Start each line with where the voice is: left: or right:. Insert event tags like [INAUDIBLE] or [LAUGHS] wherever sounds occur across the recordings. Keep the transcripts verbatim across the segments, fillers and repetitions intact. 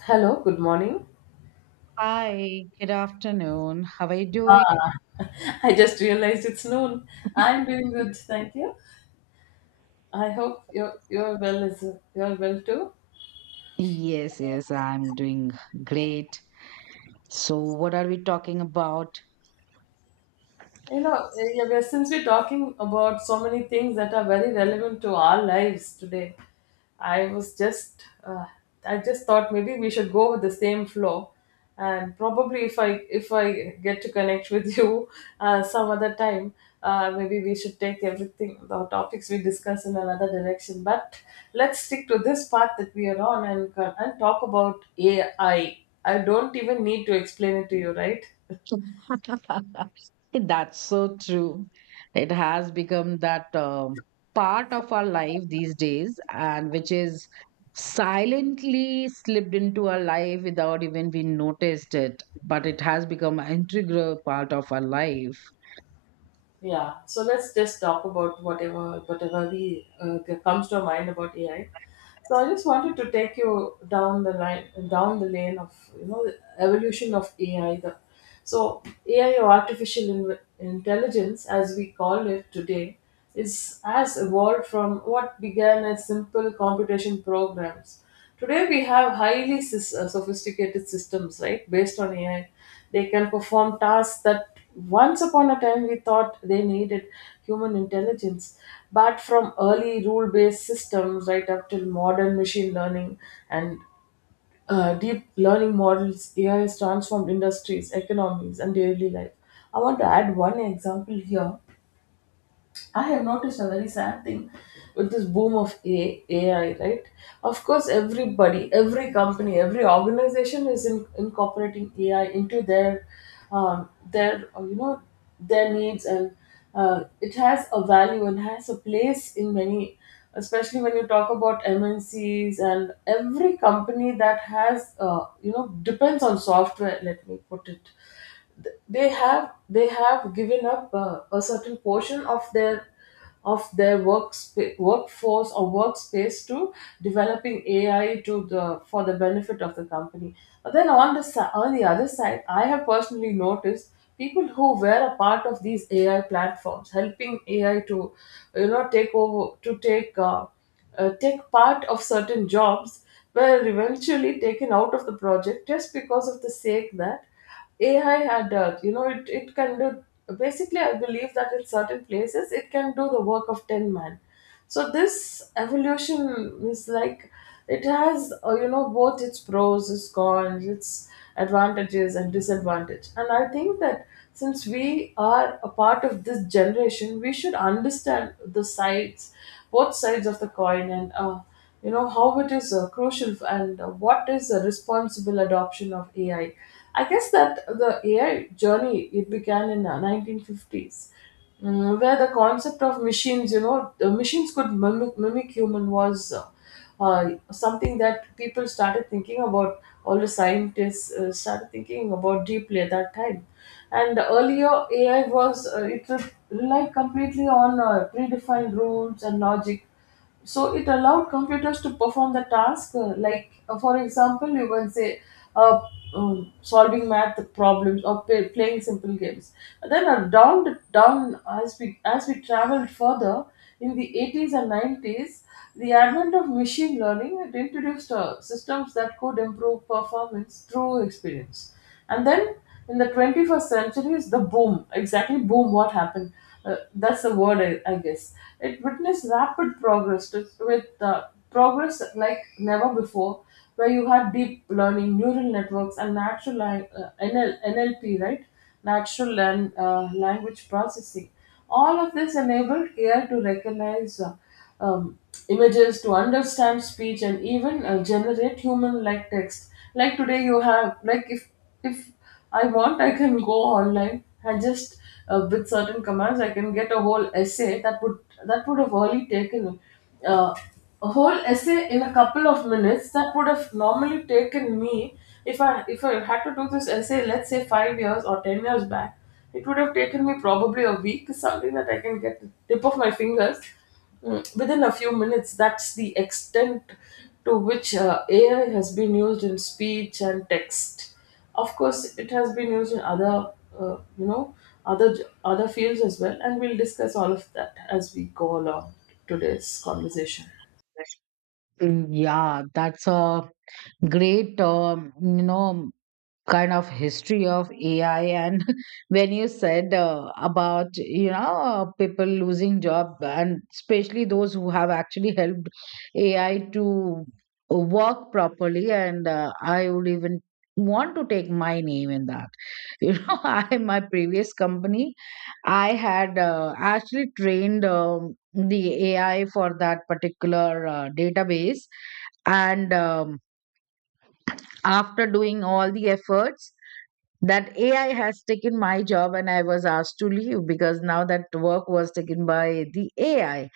left: Hello, good morning.
right: Hi, good afternoon. How are you doing?
left: Ah, [LAUGHS] I just realized it's noon. I'm
right: [LAUGHS]
left: doing good, thank you. I hope you're you're well as you're well too.
right: Yes, yes, I'm doing great. So, what are we talking about?
left: You know, eh, yeah, we're- since we're talking about so many things that are very relevant to our lives today, I was just, uh, I just thought maybe we should go with the same flow, and probably if I if I get to connect with [LAUGHS] you uh, some other time. Uh, maybe we should take everything the topics we discuss in another direction. But let's stick to this part that we are on and and talk about A I. I I don't even need to explain it to you, right?
right: [LAUGHS] That's so true. It has become that um, part of our life these days, and which is silently slipped into our life without even we noticed it. But it has become an integral part of our life.
left: Yeah, so let's just talk about whatever whatever we uh, that comes to our mind about A I. So I just wanted to take you down the line, down the lane of you know the evolution of A I. The, so A I or artificial in, intelligence, as we call it today, is has evolved from what began as simple computation programs. Today we have highly sys- uh, sophisticated systems, right, based on A I. They can perform tasks that once upon a time we thought they needed human intelligence. But from early rule based systems right up till modern machine learning and uh, deep learning models, A I has transformed industries, economies, and daily life. I want to add one example here. I have noticed a very sad thing with this boom of A- AI, right? Of course, everybody, every company, every organization is in, incorporating A I into their, um, their uh, you know, their needs, and uh, it has a value and has a place in many, especially when you talk about M N Cs and every company that has, uh, you know, depends on software. Let me put it, th- they have they have given up uh, a certain portion of their of their work workforce or workspace to developing A I to the for the benefit of the company. But then on the si- on the other side, I have personally noticed people who were a part of these A I platforms, helping A I to you know take over, to take uh, uh, take part of certain jobs, were eventually taken out of the project just because of the sake that A I had uh, you know it, it can do. Basically I believe that in certain places it can do the work of ten man. So this evolution is like it has uh, you know both its pros, its cons, its advantages and disadvantage. And I think that since we are a part of this generation, we should understand the sides, both sides of the coin, and uh, you know how it is uh, crucial and uh, what is the responsible adoption of ai. I I guess that the ai journey it began in uh, nineteen fifties, mm, where the concept of machines you know the machines could mimic, mimic human was uh, uh, something that people started thinking about. All the scientists uh, started thinking about deeply at that time, and earlier ai was uh, it relied completely on uh, predefined rules and logic, so it allowed computers to perform the task. uh, like, uh, for example, you can say uh, um, solving math problems or play, playing simple games. Then uh, down down as we as we traveled further in the eighties and nineties, the advent of machine learning it introduced uh, systems that could improve performance through experience. And then in the twenty-first century is the boom, exactly boom what happened, uh, that's the word I, I guess. It witnessed rapid progress to, with uh, progress like never before, where you had deep learning neural networks and natural lang- uh, N L, nlp right, natural and uh, language processing. All of this enabled A I to recognize uh, um, images, to understand speech, and even uh, generate human-like text. Like today, you have like if if I want, I can go online and just uh, with certain commands, I can get a whole essay that would that would have only taken uh, a whole essay in a couple of minutes that would have normally taken me if I if I had to do this essay, let's say five years or ten years back, it would have taken me probably a week, is something that I can get the tip of my fingers mm, within a few minutes. That's the extent to which uh, A I has been used in speech and text. Of course, it has been used in other, uh, you know, other other fields as well, and we'll discuss all of that as we go along today's conversation.
right: Mm, yeah, that's a great, um, you know, kind of history of A I. And [LAUGHS] when you said uh, about you know uh, people losing job, and especially those who have actually helped A I to work properly. And uh, I would even want to take my name in that. [LAUGHS] you know, I my previous company, I had uh, actually trained um, the A I for that particular uh, database. And um, after doing all the efforts, that A I has taken my job and I was asked to leave, because now that work was taken by the A I.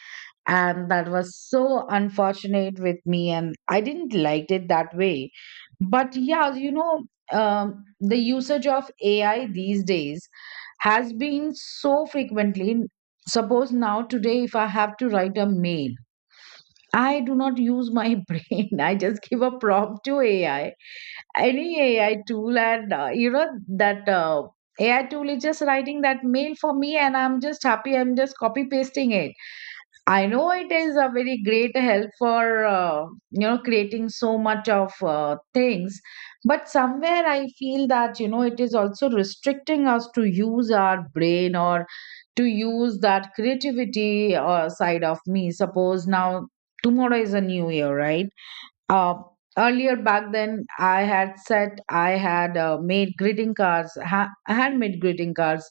right: And that was so unfortunate with me, and I didn't like it that way. But yeah, you know, um, the usage of A I these days has been so frequently. Suppose now today, if I have to write a mail, I do not use my [LAUGHS] brain. I just give a prompt to A I, any A I tool, and uh, you know that uh, A I tool is just writing that mail for me, and I'm just happy. I'm just copy pasting it. I know it is a very great help for uh, you know creating so much of uh, things. But somewhere I feel that you know it is also restricting us to use our brain, or to use that creativity uh, side of me. Suppose now tomorrow is a new year, right? Uh, Earlier back then, I had said I had uh, made greeting cards, ha- handmade greeting cards,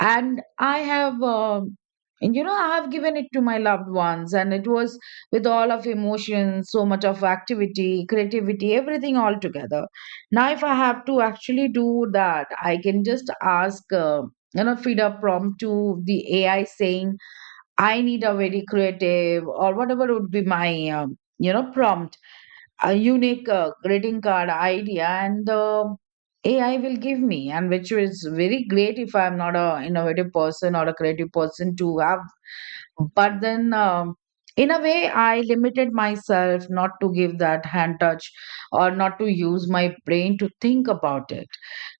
right: and I have. Um you know, I have given it to my loved ones, and it was with all of emotion, so much of activity, creativity, everything all together. Now, if I have to actually do that, I can just ask, uh, you know, feed a prompt to the A I saying, I need a very creative, or whatever would be my, um, you know, prompt, a unique uh, greeting card idea, and the A I will give me, and which is very great if I'm not a innovative person or a creative person to have. But then um, in a way, I limited myself not to give that hand touch, or not to use my brain to think about it.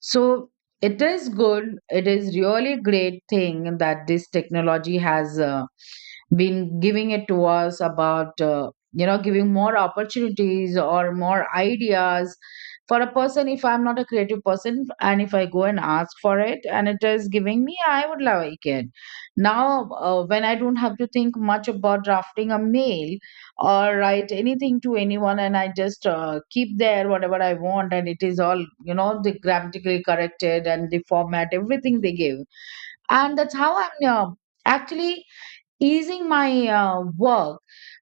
right: So it is good, it is really great thing that this technology has uh, been giving it to us, about uh, you know giving more opportunities or more ideas. For a person, if I'm not a creative person, and if I go and ask for it, and it is giving me, I would like it. Now, uh, when I don't have to think much about drafting a mail or write anything to anyone, and I just uh, keep there whatever I want, and it is all, you know, the grammatically corrected and the format, everything they give. And that's how I'm uh, actually easing my uh, work.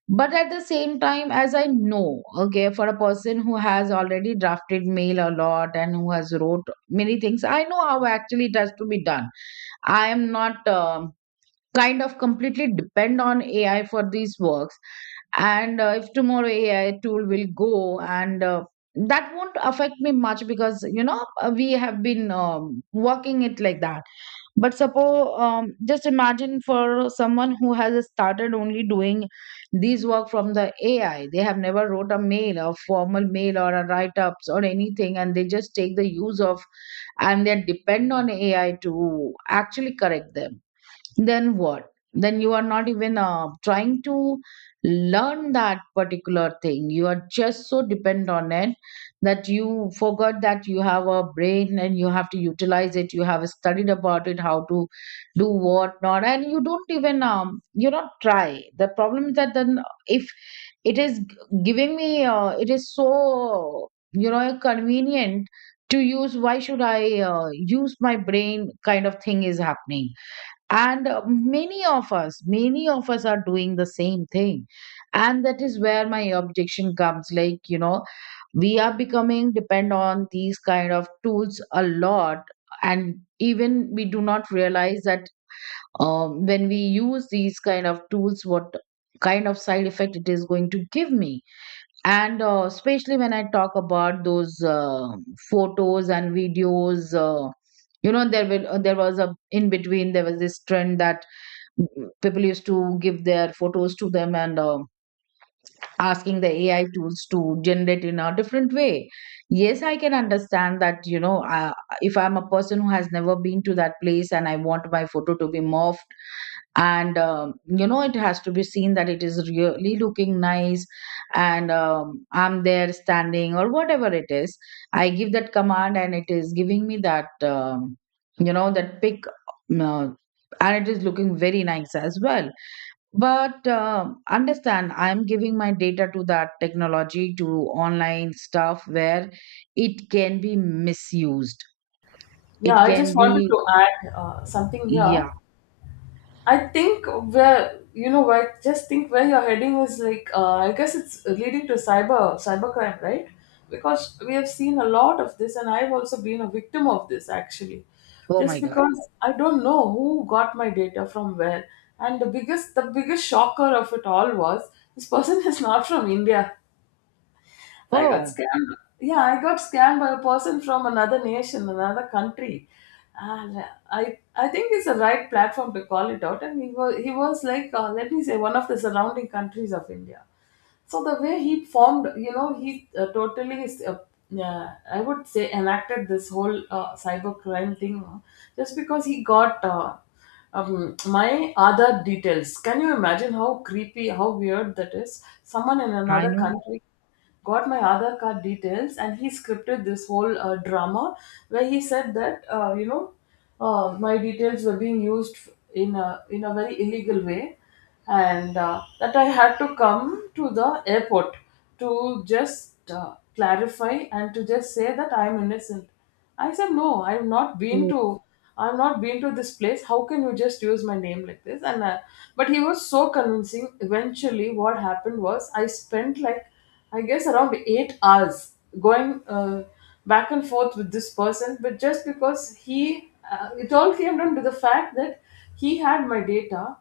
right: But at the same time, as I know, okay, for a person who has already drafted mail a lot and who has wrote many things, I know how actually it has to be done. I am not. Um kind of completely depend on A I for these works. And uh, if tomorrow A I tool will go, and uh, that won't affect me much, because you know uh, we have been um, working it like that. But suppose um, just imagine, for someone who has started only doing these work from the A I, they have never wrote a mail, a formal mail, or a write ups or anything, and they just take the use of, and they depend on A I to actually correct them, then what? Then you are not even uh, trying to learn that particular thing. You are just so dependent on it that you forgot that you have a brain and you have to utilize it. You have studied about it, how to do what not, and you don't even um you not try. The problem is that then uh, if it is g- giving me, uh, it is so you know convenient to use, why should I uh, use my brain, kind of thing is happening. And uh, many of us many of us are doing the same thing, and that is where my objection comes. Like you know, we are becoming depend on these kind of tools a lot, and even we do not realize that, um, when we use these kind of tools, what kind of side effect it is going to give me. And uh, especially when I talk about those uh, photos and videos, uh, you know there will uh, there was a, in between there was this trend that people used to give their photos to them, and um asking the AI tools to generate in a different way. Yes, I can understand that, you know, uh, if I'm a person who has never been to that place and I want my photo to be morphed, and um, you know, it has to be seen that it is really looking nice, and um, I'm there standing or whatever it is, I give that command, and it is giving me that, um, you know, that pic, uh, and it is looking very nice as well. But um understand, I'm giving my data to that technology, to online stuff where it can be misused.
left: Yeah,
right: It
left: I just
right: can
left: wanted
right: be,
left: to add uh, something here.
right: yeah.
left: I think where you know I just think where you're heading is like uh, I guess it's leading to cyber cybercrime, right? Because we have seen a lot of this, and I've also been a victim of this actually.
right: Oh my
left: Just
right: God.
left: because I don't know who got my data from where, and the biggest the biggest shocker of it all was this person [LAUGHS] is not from India. I got
right: Oh,
left: scammed. Yeah, I got scammed by a person from another nation, another country. And I, I think it's the right platform to call it out. And he was, he was like, uh, let me say, one of the surrounding countries of India. So the way he formed, you know, he uh, totally, is, uh, yeah, I would say, enacted this whole uh, cyber crime thing, uh, just because he got uh, um, my other details. Can you imagine how creepy, how weird that is? Someone in
right: I
left: another
right: know.
left: country got my other card details and he scripted this whole uh, drama where he said that uh, you know uh, my details were being used in a in a very illegal way, and uh, that I had to come to the airport to just uh, clarify and to just say that I'm innocent. I said, no, I've not been
right: Oh,
left: to, I've not been to this place. How can you just use my name like this? And uh, But he was so convincing. Eventually, what happened was I spent like, I guess around eight hours going uh, back and forth with this person. But just because he, uh, it all came down to the fact that he had my data,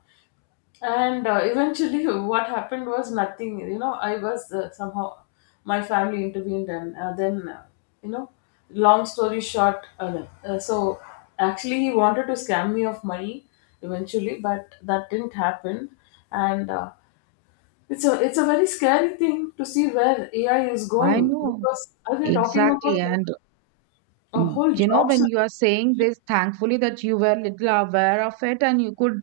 left: and uh, eventually [LAUGHS] what happened was nothing. You know I was uh, somehow my family intervened and uh, then uh, you know, long story short uh, uh, so actually he wanted to scam me of money eventually, but that didn't happen. And uh, it's a it's a very scary thing to see where ai is
right: I
left: going,
right: know.
left: because as we're talking about
right: Exactly. And
left: a
right: mm,
left: whole
right: you know,
left: job
right: when you are saying
left: situation,
right: this, thankfully that you were little aware of it and you could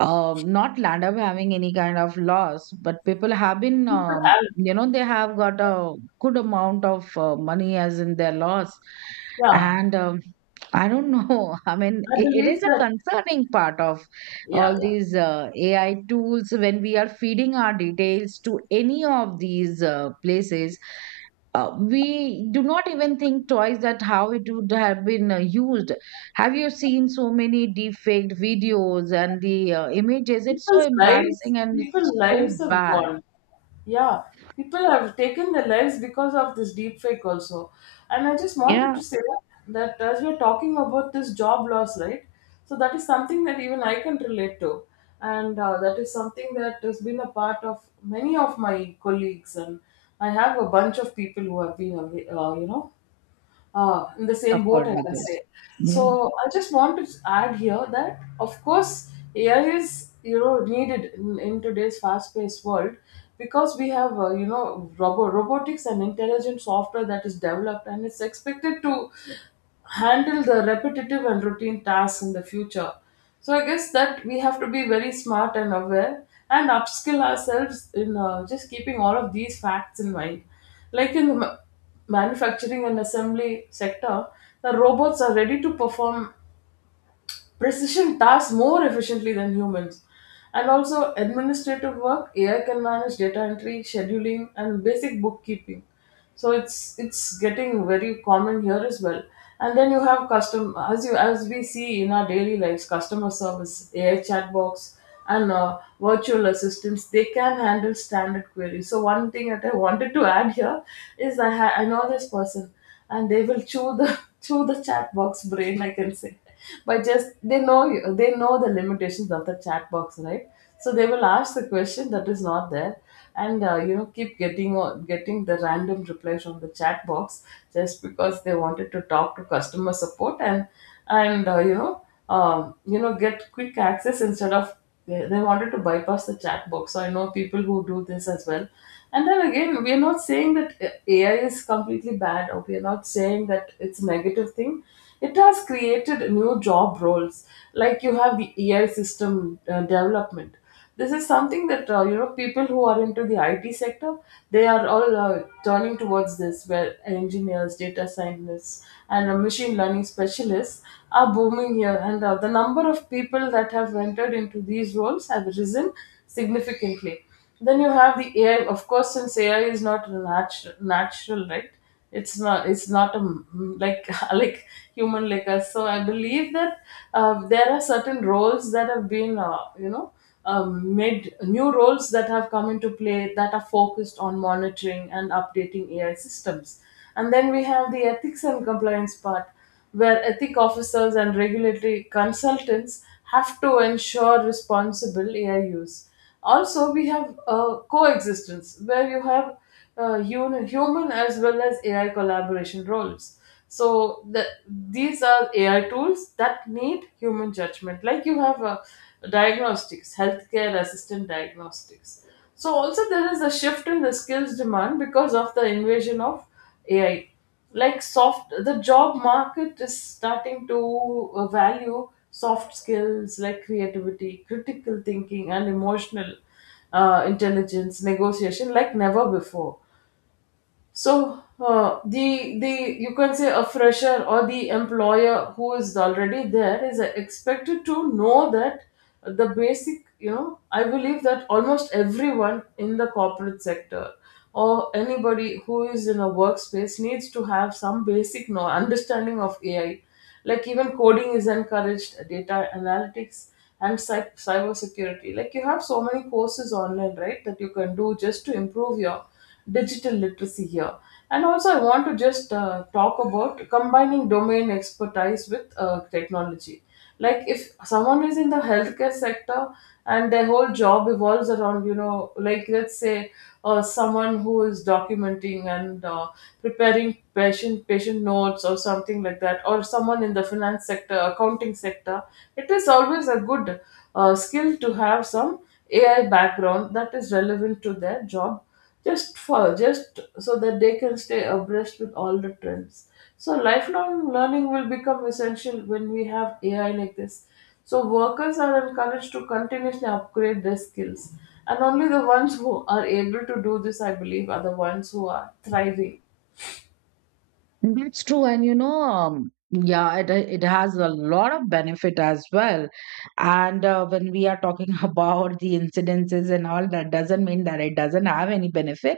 right: um, not land up having any kind of loss. But people have been,
left: people
right: um,
left: have
right: you know, they have got a good amount of uh, money as in their loss.
left: yeah
right: And um, I don't know. [LAUGHS] I mean,
left: I
right: it, it
left: believe
right: is a
left: that
right: concerning part of
left: yeah
right: all
left: yeah
right: these uh, A I tools, when we are feeding our details to any of these uh, places. Uh, we do not even think twice that how it would have been uh, used. Have you seen so many defaked videos and the uh, images? It's so
left: people's lives,
right: embarrassing and it's
left: people's lives
right: so
left: have
right: bad.
left: gone. Yeah, people have taken their lives because of this deep fake also. And I just wanted
right: Yeah,
left: to say that as we're talking about this job loss, right? So that is something that even I can relate to. And uh, that is something that has been a part of many of my colleagues. And I have a bunch of people who have been, away- uh, you know, uh, in the same boat,
right: suffered
left: I
right: with
left: can
right: this.
left: say.
right: Yeah.
left: So I just want to add here that, of course, A I is you know needed in, in today's fast-paced world, because we have uh, you know robo- robotics and intelligent software that is developed, and it's expected to handle the repetitive and routine tasks in the future. So I guess that we have to be very smart and aware and upskill ourselves in uh, just keeping all of these facts in mind. Like in the manufacturing and assembly sector, the robots are ready to perform precision tasks more efficiently than humans. And also, administrative work, A I can manage data entry, scheduling, and basic bookkeeping. So it's it's getting very common here as well. And then you have custom as you as we see in our daily lives, customer service, A I chat box, and uh, virtual assistants. They can handle standard queries. So one thing that I wanted to add here is I ha- I know this person and they will chew the [LAUGHS] chew the chat box brain I can say. But just they know you they know the limitations of the chat box, right? So they will ask the question that is not there, and uh, you know keep getting on- getting the random reply from the chat box, just because they wanted to talk to customer support, and and uh, you know um, you know get quick access instead of they, they wanted to bypass the chat box. So I know people who do this as well. And then again, we are not saying that uh, A I is completely bad, or we are not saying that it's a negative thing. It has created new job roles, like you have the A I system uh, development. This is something that uh, you know people who are into the I T sector, they are all uh, turning towards this, where engineers, data scientists, and uh, machine learning specialists are booming here, and uh, the number of people that have entered into these roles have risen significantly. Then you have the A I. Of course, since A I is not natural, natural, right? It's not. It's not a m- like [LAUGHS] like human like us. So I believe that uh, there are certain roles that have been, uh, you know um, made new roles that have come into play that are focused on monitoring and updating A I systems. And then we have the ethics and compliance part, where ethic officers and regulatory consultants have to ensure responsible A I use. Also, we have uh, coexistence, where you have uh, hu- human as well as A I collaboration roles. So the, these are A I tools that need human judgment. Like you have uh, diagnostics, healthcare assistant diagnostics. So also there is a shift in the skills demand because of the invasion of A I. Like soft, the job market is starting to uh, value soft skills like creativity, critical thinking, and emotional uh, intelligence negotiation like never before. So uh, the the you can say a fresher or the employer who is already there is expected to know that the basic. you know I believe that almost everyone in the corporate sector or anybody who is in a workspace needs to have some basic know understanding of AI. Like even coding is encouraged, data analytics, and cy- cyber security. Like you have so many courses online, right, that you can do just to improve your digital literacy here. And also, I want to just uh, talk about combining domain expertise with uh, technology. Like if someone is in the healthcare sector and their whole job evolves around you know like let's say uh, someone who is documenting and uh, preparing patient patient notes or something like that, or someone in the finance sector, accounting sector. It is always a good uh, skill to have some A I background that is relevant to their job, just for just so that they can stay abreast with all the trends. So lifelong learning will become essential when we have A I like this. So workers are encouraged to continuously upgrade their skills. And only the ones who are able to do this, I believe, are the ones who are thriving.
right: That's true. And you know, um, yeah, it it has a lot of benefit as well. And uh, when we are talking [LAUGHS] about the incidences and all, that doesn't mean that it doesn't have any benefit.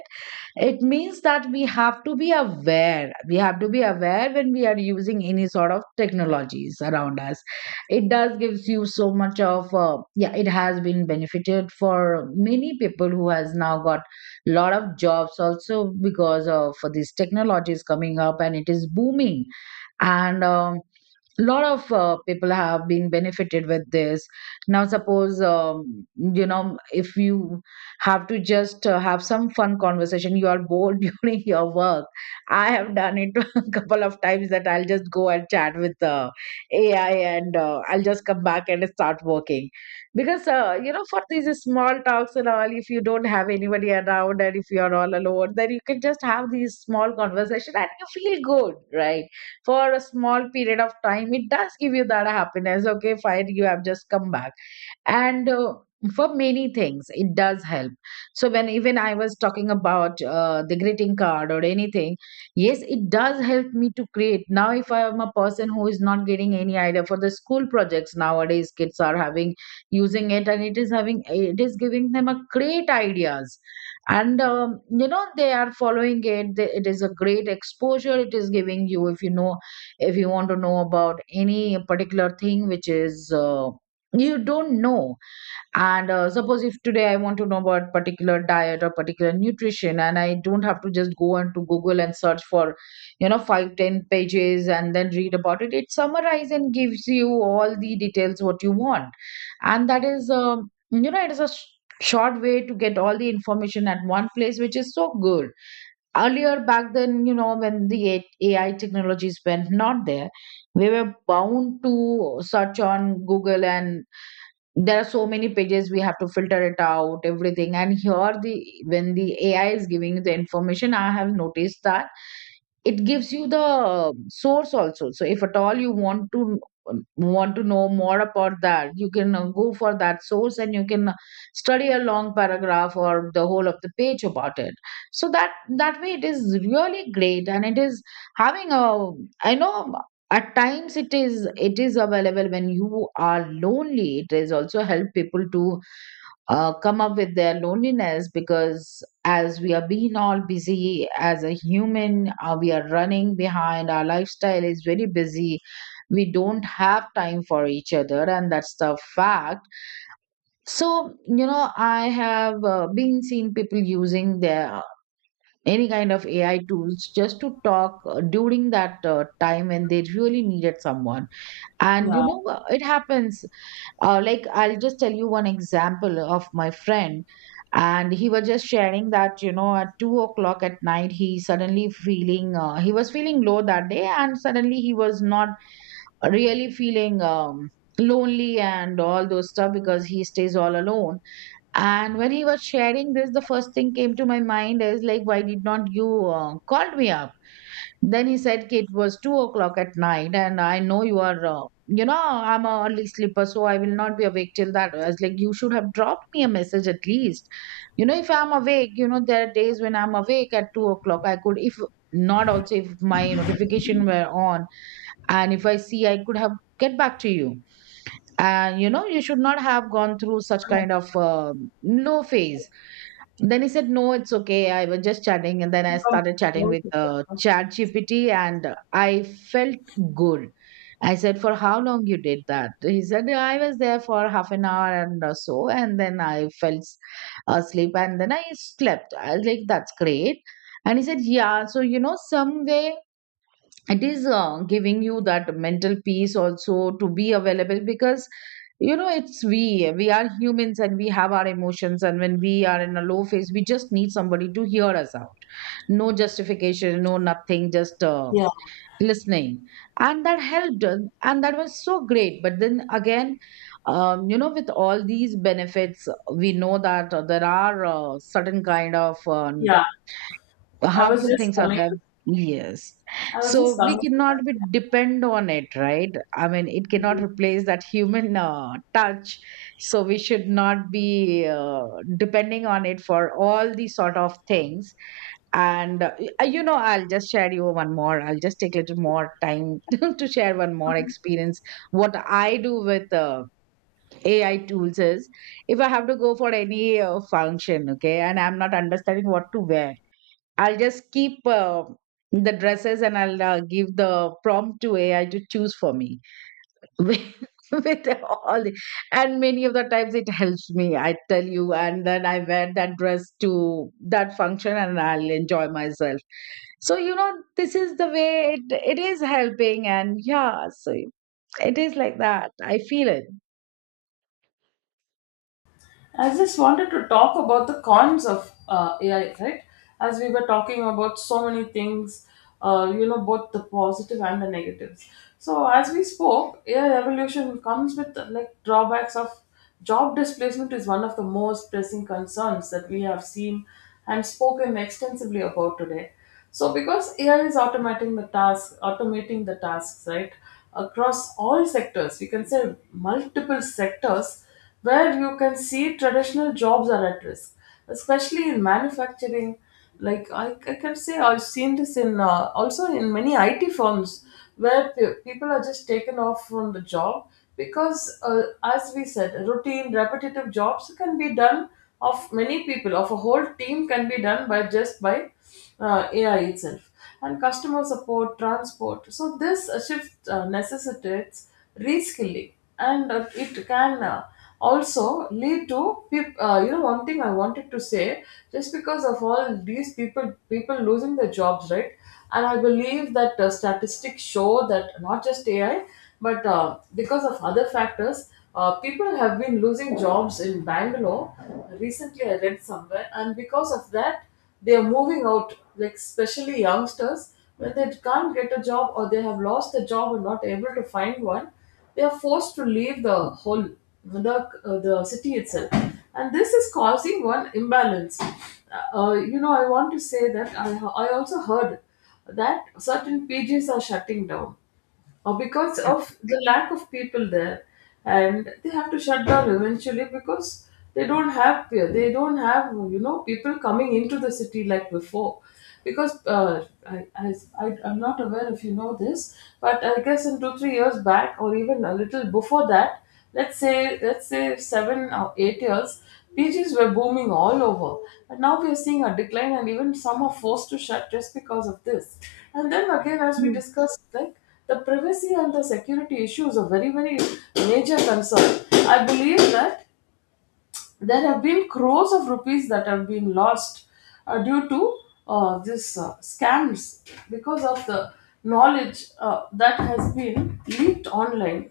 right: It means that we have to be aware. We have to be aware when we are using any sort of technologies around us. It does gives you so much of uh, yeah. It has been benefited for many people who has now got lot of jobs also, because of this technology is coming up and it is booming. And um, lot of uh, people have been benefited with this. Now suppose um, you know, if you have to just uh, have some fun conversation, you are bored [LAUGHS] during your work. I have done it [LAUGHS] a couple of times, that I'll just go and chat with uh, AI, and uh, I'll just come back and start working. Because uh, you know, for these small talks and all, if you don't have anybody around, and if you are all alone, then you can just have these small conversation and you feel good, right? For a small period of time, it does give you that happiness. Okay, fine, you have just come back. And uh, for many things, it does help. So when even I was talking about uh, the greeting card or anything, yes, it does help me to create. Now if I am a person who is not getting any idea for the school projects, nowadays kids are having using it, and it is having it is giving them a great ideas. And um, you know, they are following it. They- it is a great exposure it is giving you. If you know, if you want to know about any particular thing which is uh, you don't know. And uh, suppose if today I want to know about particular diet or particular nutrition, and I don't have to just go on to Google and search for, you know, five ten pages and then read about it, it summarizes and gives you all the details what you want. And that is, um, you know, it is a sh- short way to get all the information at one place, which is so good. Earlier back then, you know, when the A- AI technologies were not there, we were bound to search on Google, and there are so many pages, we have to filter it out everything. And here, the when the AI is giving you the information, I have noticed that it gives you The source also. So if at all you want to want to know more about that, you can uh, go for that source, and you can study a long paragraph or the whole of the page about it. So that that way it is really great, and it is having a, I know, at times it is it is available when you are lonely. It is also help people to uh, come up with their loneliness, because as we are being all busy as a human, uh, we are running behind, our lifestyle is very busy. We don't have time for each other, and that's the fact. So you know, I have uh, been seen people using their uh, any kind of A I tools just to talk uh, during that uh, time when they really needed someone. And you
left: Yeah,
right: know, uh, it happens. Uh, like, I'll just tell you one example of my friend. And he was just sharing that, you know, at two o'clock at night, he suddenly feeling, uh, he was feeling low that day, and suddenly he was not really feeling um, lonely and all those stuff, because he stays all alone. And when he was sharing this, the first thing came to my mind is like, why did not you uh, called me up? Then he said, "Kid, it was two o'clock at night, and I know you are, uh, you know, I'm a early sleeper, so I will not be awake till that." I was like, "You should have dropped me a message at least. You know, if I'm awake, you know, there are days when I'm awake at two o'clock. I could, if not also, if my notification were on, and if I see, I could have get back to you. And you know, you should not have gone through such kind of uh, low phase." Then he said, "No, it's okay. I was just chatting." And then I
left: income
right: started chatting
left: growth
right: with
left: is
right: uh,
left: the-.
right: chat G P T, and I felt good. I said, "For how long you did that?" He said, "I was there for half an hour and or so, and then I fell s- uh, asleep, and then I slept." I was like, "That's great." And he said, "Yeah, so you know, some way." It is uh, giving you that mental peace also to be available, because you know, it's we we are humans and we have our emotions, and when we are in a low phase, we just need somebody to hear us out. No justification, no nothing, just uh,
left: Yeah,
right: listening. And that helped us, and that was so great. But then again, um, you know, with all these benefits, we know that uh, there are uh, certain kind of uh,
left: yeah. I was
right: harmful
left: just
right: things are
left: coming.
right: there. Yes.
left: I was
right: So
left: just
right: we
left: coming to that.
right: cannot be depend on it, right? I mean, it cannot replace that human uh, touch. So we should not be uh, depending on it for all these sort of things. And uh, y- you know, I'll just share you one more, I'll just take a little more time [LAUGHS] to to share one more experience. What I do with uh, A I tools is, if I have to go for any uh, function, okay, and I'm not understanding what to wear, I'll just keep uh, the dresses, and I'll uh, give the prompt to A I to choose for me. [LAUGHS] With, with all the, and many of the times it helps me, I tell you. And then I wear that dress to that function, and I'll enjoy myself. So, you know, this is the way it, it is helping. And yeah, so it is like that. I feel it.
left: I just wanted to talk about the cons of uh, A I, right? As we were talking about so many things, uh, you know, both the positive and the negatives. So as we spoke, A I evolution comes with uh, like drawbacks of job displacement is one of the most pressing concerns that we have seen and spoken extensively about today. So, because A I is automating the task, automating the tasks, right, across all sectors, we can say multiple sectors where you can see traditional jobs are at risk, especially in manufacturing. Like I, I can say, I've seen this in uh, also in many I T firms where pe- people are just taken off from the job because, uh, as we said, routine, repetitive jobs can be done of many people, of a whole team can be done by just by uh, A I itself, and customer support, transport. So this uh, shift uh, necessitates reskilling, and uh, it can uh, also lead to peop- uh, you know one thing I wanted to say, just because of all these people people losing their jobs, right. And I believe that uh, statistics show that not just AI, but uh, because of other factors, uh, people have been losing jobs in Bangalore recently, I read somewhere, and because of that they are moving out, like especially youngsters, when they can't get a job or they have lost the job and not able to find one, they are forced to leave the whole, the uh, the city itself, and this is causing one imbalance. Uh, you know, I want to say that I I also heard that certain P Gs are shutting down uh, because of the lack of people there and they have to shut down eventually because they don't have they don't have you know people coming into the city like before. Because uh, I, I, I i'm not aware if you know this, but I guess in two three years back or even a little before that, let's say let's say seven or eight years, PGs were booming all over, and now we are seeing a decline and even some are forced to shut just because of this. And then again, as we
right: Yeah.
left: discussed, like the privacy and the security issues are very, very major concern. I believe that there have been crores of rupees that have been lost uh, due to uh, this uh, scams because of the knowledge uh, that has been leaked online.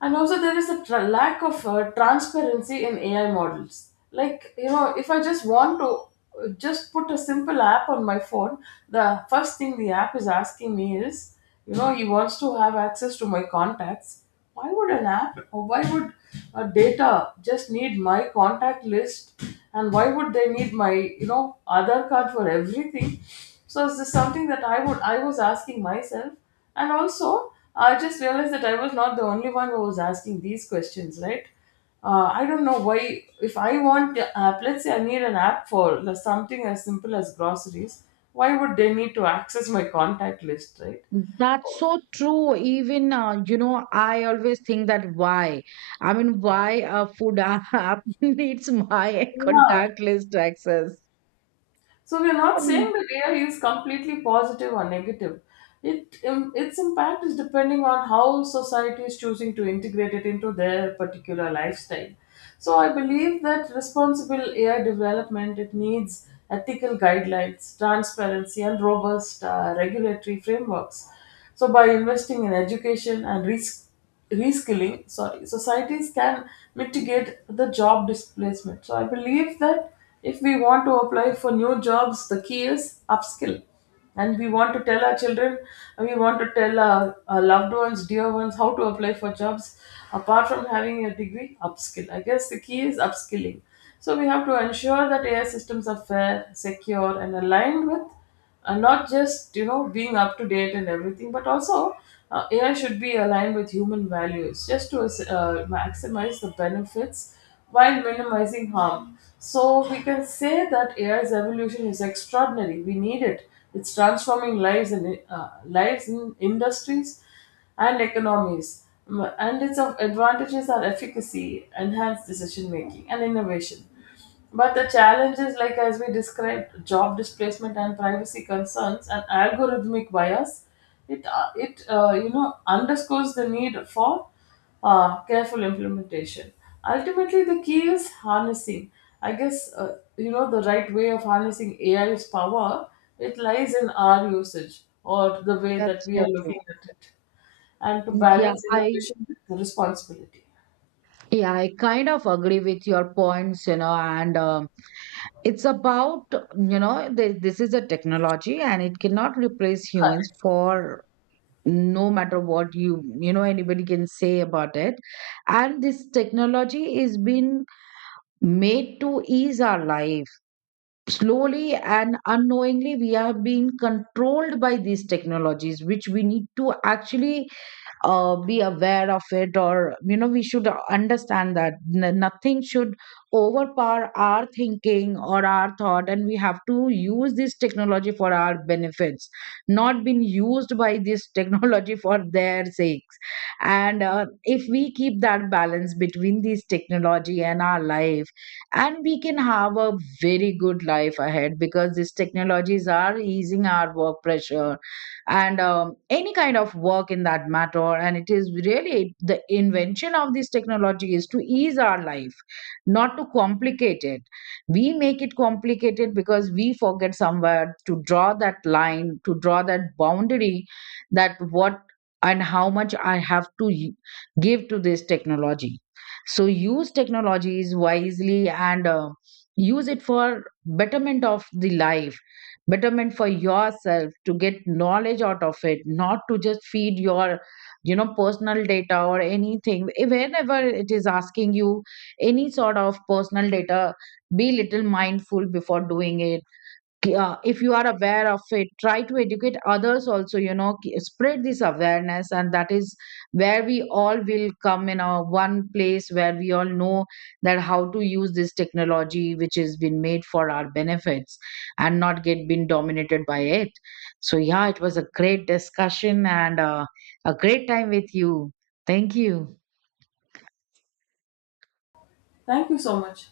left: And also, there is a tra- lack of uh, transparency in A I models. Like, you know, if I just want to uh, just put a simple app on my phone, the first thing the app is asking me is, you know, he wants to have access to my contacts. Why would an app, or why would a data just need my contact list? And why would they need my, you know, Aadhaar card for everything? So, is this something that I would I was asking myself? And also, I just realized that I was not the only one who was asking these questions, right? Uh, I don't know why. If I want the app, let's say I need an app for the- something as simple as groceries, why would they need to access my contact list, right?
right: That's so true. Even, uh, you know, I always think that why? I mean, why a food app [LAUGHS] needs my
left: Yeah.
right: contact list access?
left: So we are not saying
right: And
left: that A I is completely positive or negative. It um, Its impact is depending on how society is choosing to integrate it into their particular lifestyle. So I believe that responsible A I development, it needs ethical guidelines, transparency, and robust uh, regulatory frameworks. So by investing in education and risk reskilling, sorry, societies can mitigate the job displacement. So I believe that if we want to apply for new jobs, the key is upskill. And we want to tell our children, and we want to tell our, our loved ones, dear ones, how to apply for jobs. Apart from having a degree, upskill, I guess the key is upskilling. So we have to ensure that AI systems are fair, secure, and aligned with uh, not just, you know, being up to date and everything, but also uh, AI should be aligned with human values just to uh, maximize the benefits while minimizing harm. So we can say that AI's evolution is extraordinary, we need it. It's transforming lives, and uh, lives in industries and economies. Mm, and its of advantages are efficacy, enhanced decision making, and innovation, but the challenge is, like as we described, job displacement and privacy concerns and algorithmic bias. It uh, it uh, you know underscores the need for uh, careful implementation. Ultimately, the key is harnessing. I guess uh, you know the right way of harnessing A I's power. It lies in our usage or the way that
right: that's
left: we are
right: so
left: looking
right: true.
left: at it, and to
right: Yeah,
left: balance
right: I,
left: innovation with responsibility.
right: yeah, I kind of agree with your points, you know, and um, it's about, you know, th this is a technology, and it cannot replace humans, for no matter what you, you know, anybody can say about it. And this technology is been made to ease our life. Slowly and unknowingly, we are being controlled by these technologies, which we need to actually uh, be aware of it. Or you know, we should understand that n- nothing should overpower our thinking or our thought, and we have to use this technology for our benefits, not being used by this [LAUGHS] technology for their sakes. And uh, if we keep that balance between this technology and our life, and we can have a very good life ahead, because these technologies are easing our work pressure and um, any kind of work in that matter. And it is really the invention of this technology is to ease our life, not to complicate it. We make it complicated because we forget somewhere to draw that line, to draw that boundary, that what and how much I have to y- give to this technology. So use technologies wisely, and uh, use it for betterment of the life, betterment for yourself, to get knowledge out of it, not to just feed your, you know, personal data or anything. Eh, whenever it is asking you any sort of personal data, be little mindful before doing it. Yeah, if you are aware of it, try to educate others also, you know, k- spread this awareness. And that is where we all will come in a one place, where we all know that how to use this technology, which has been made for our benefits and not get been dominated by it. So, yeah, it was a great discussion, and uh, a great time with you. Thank you.
left: Thank you so much.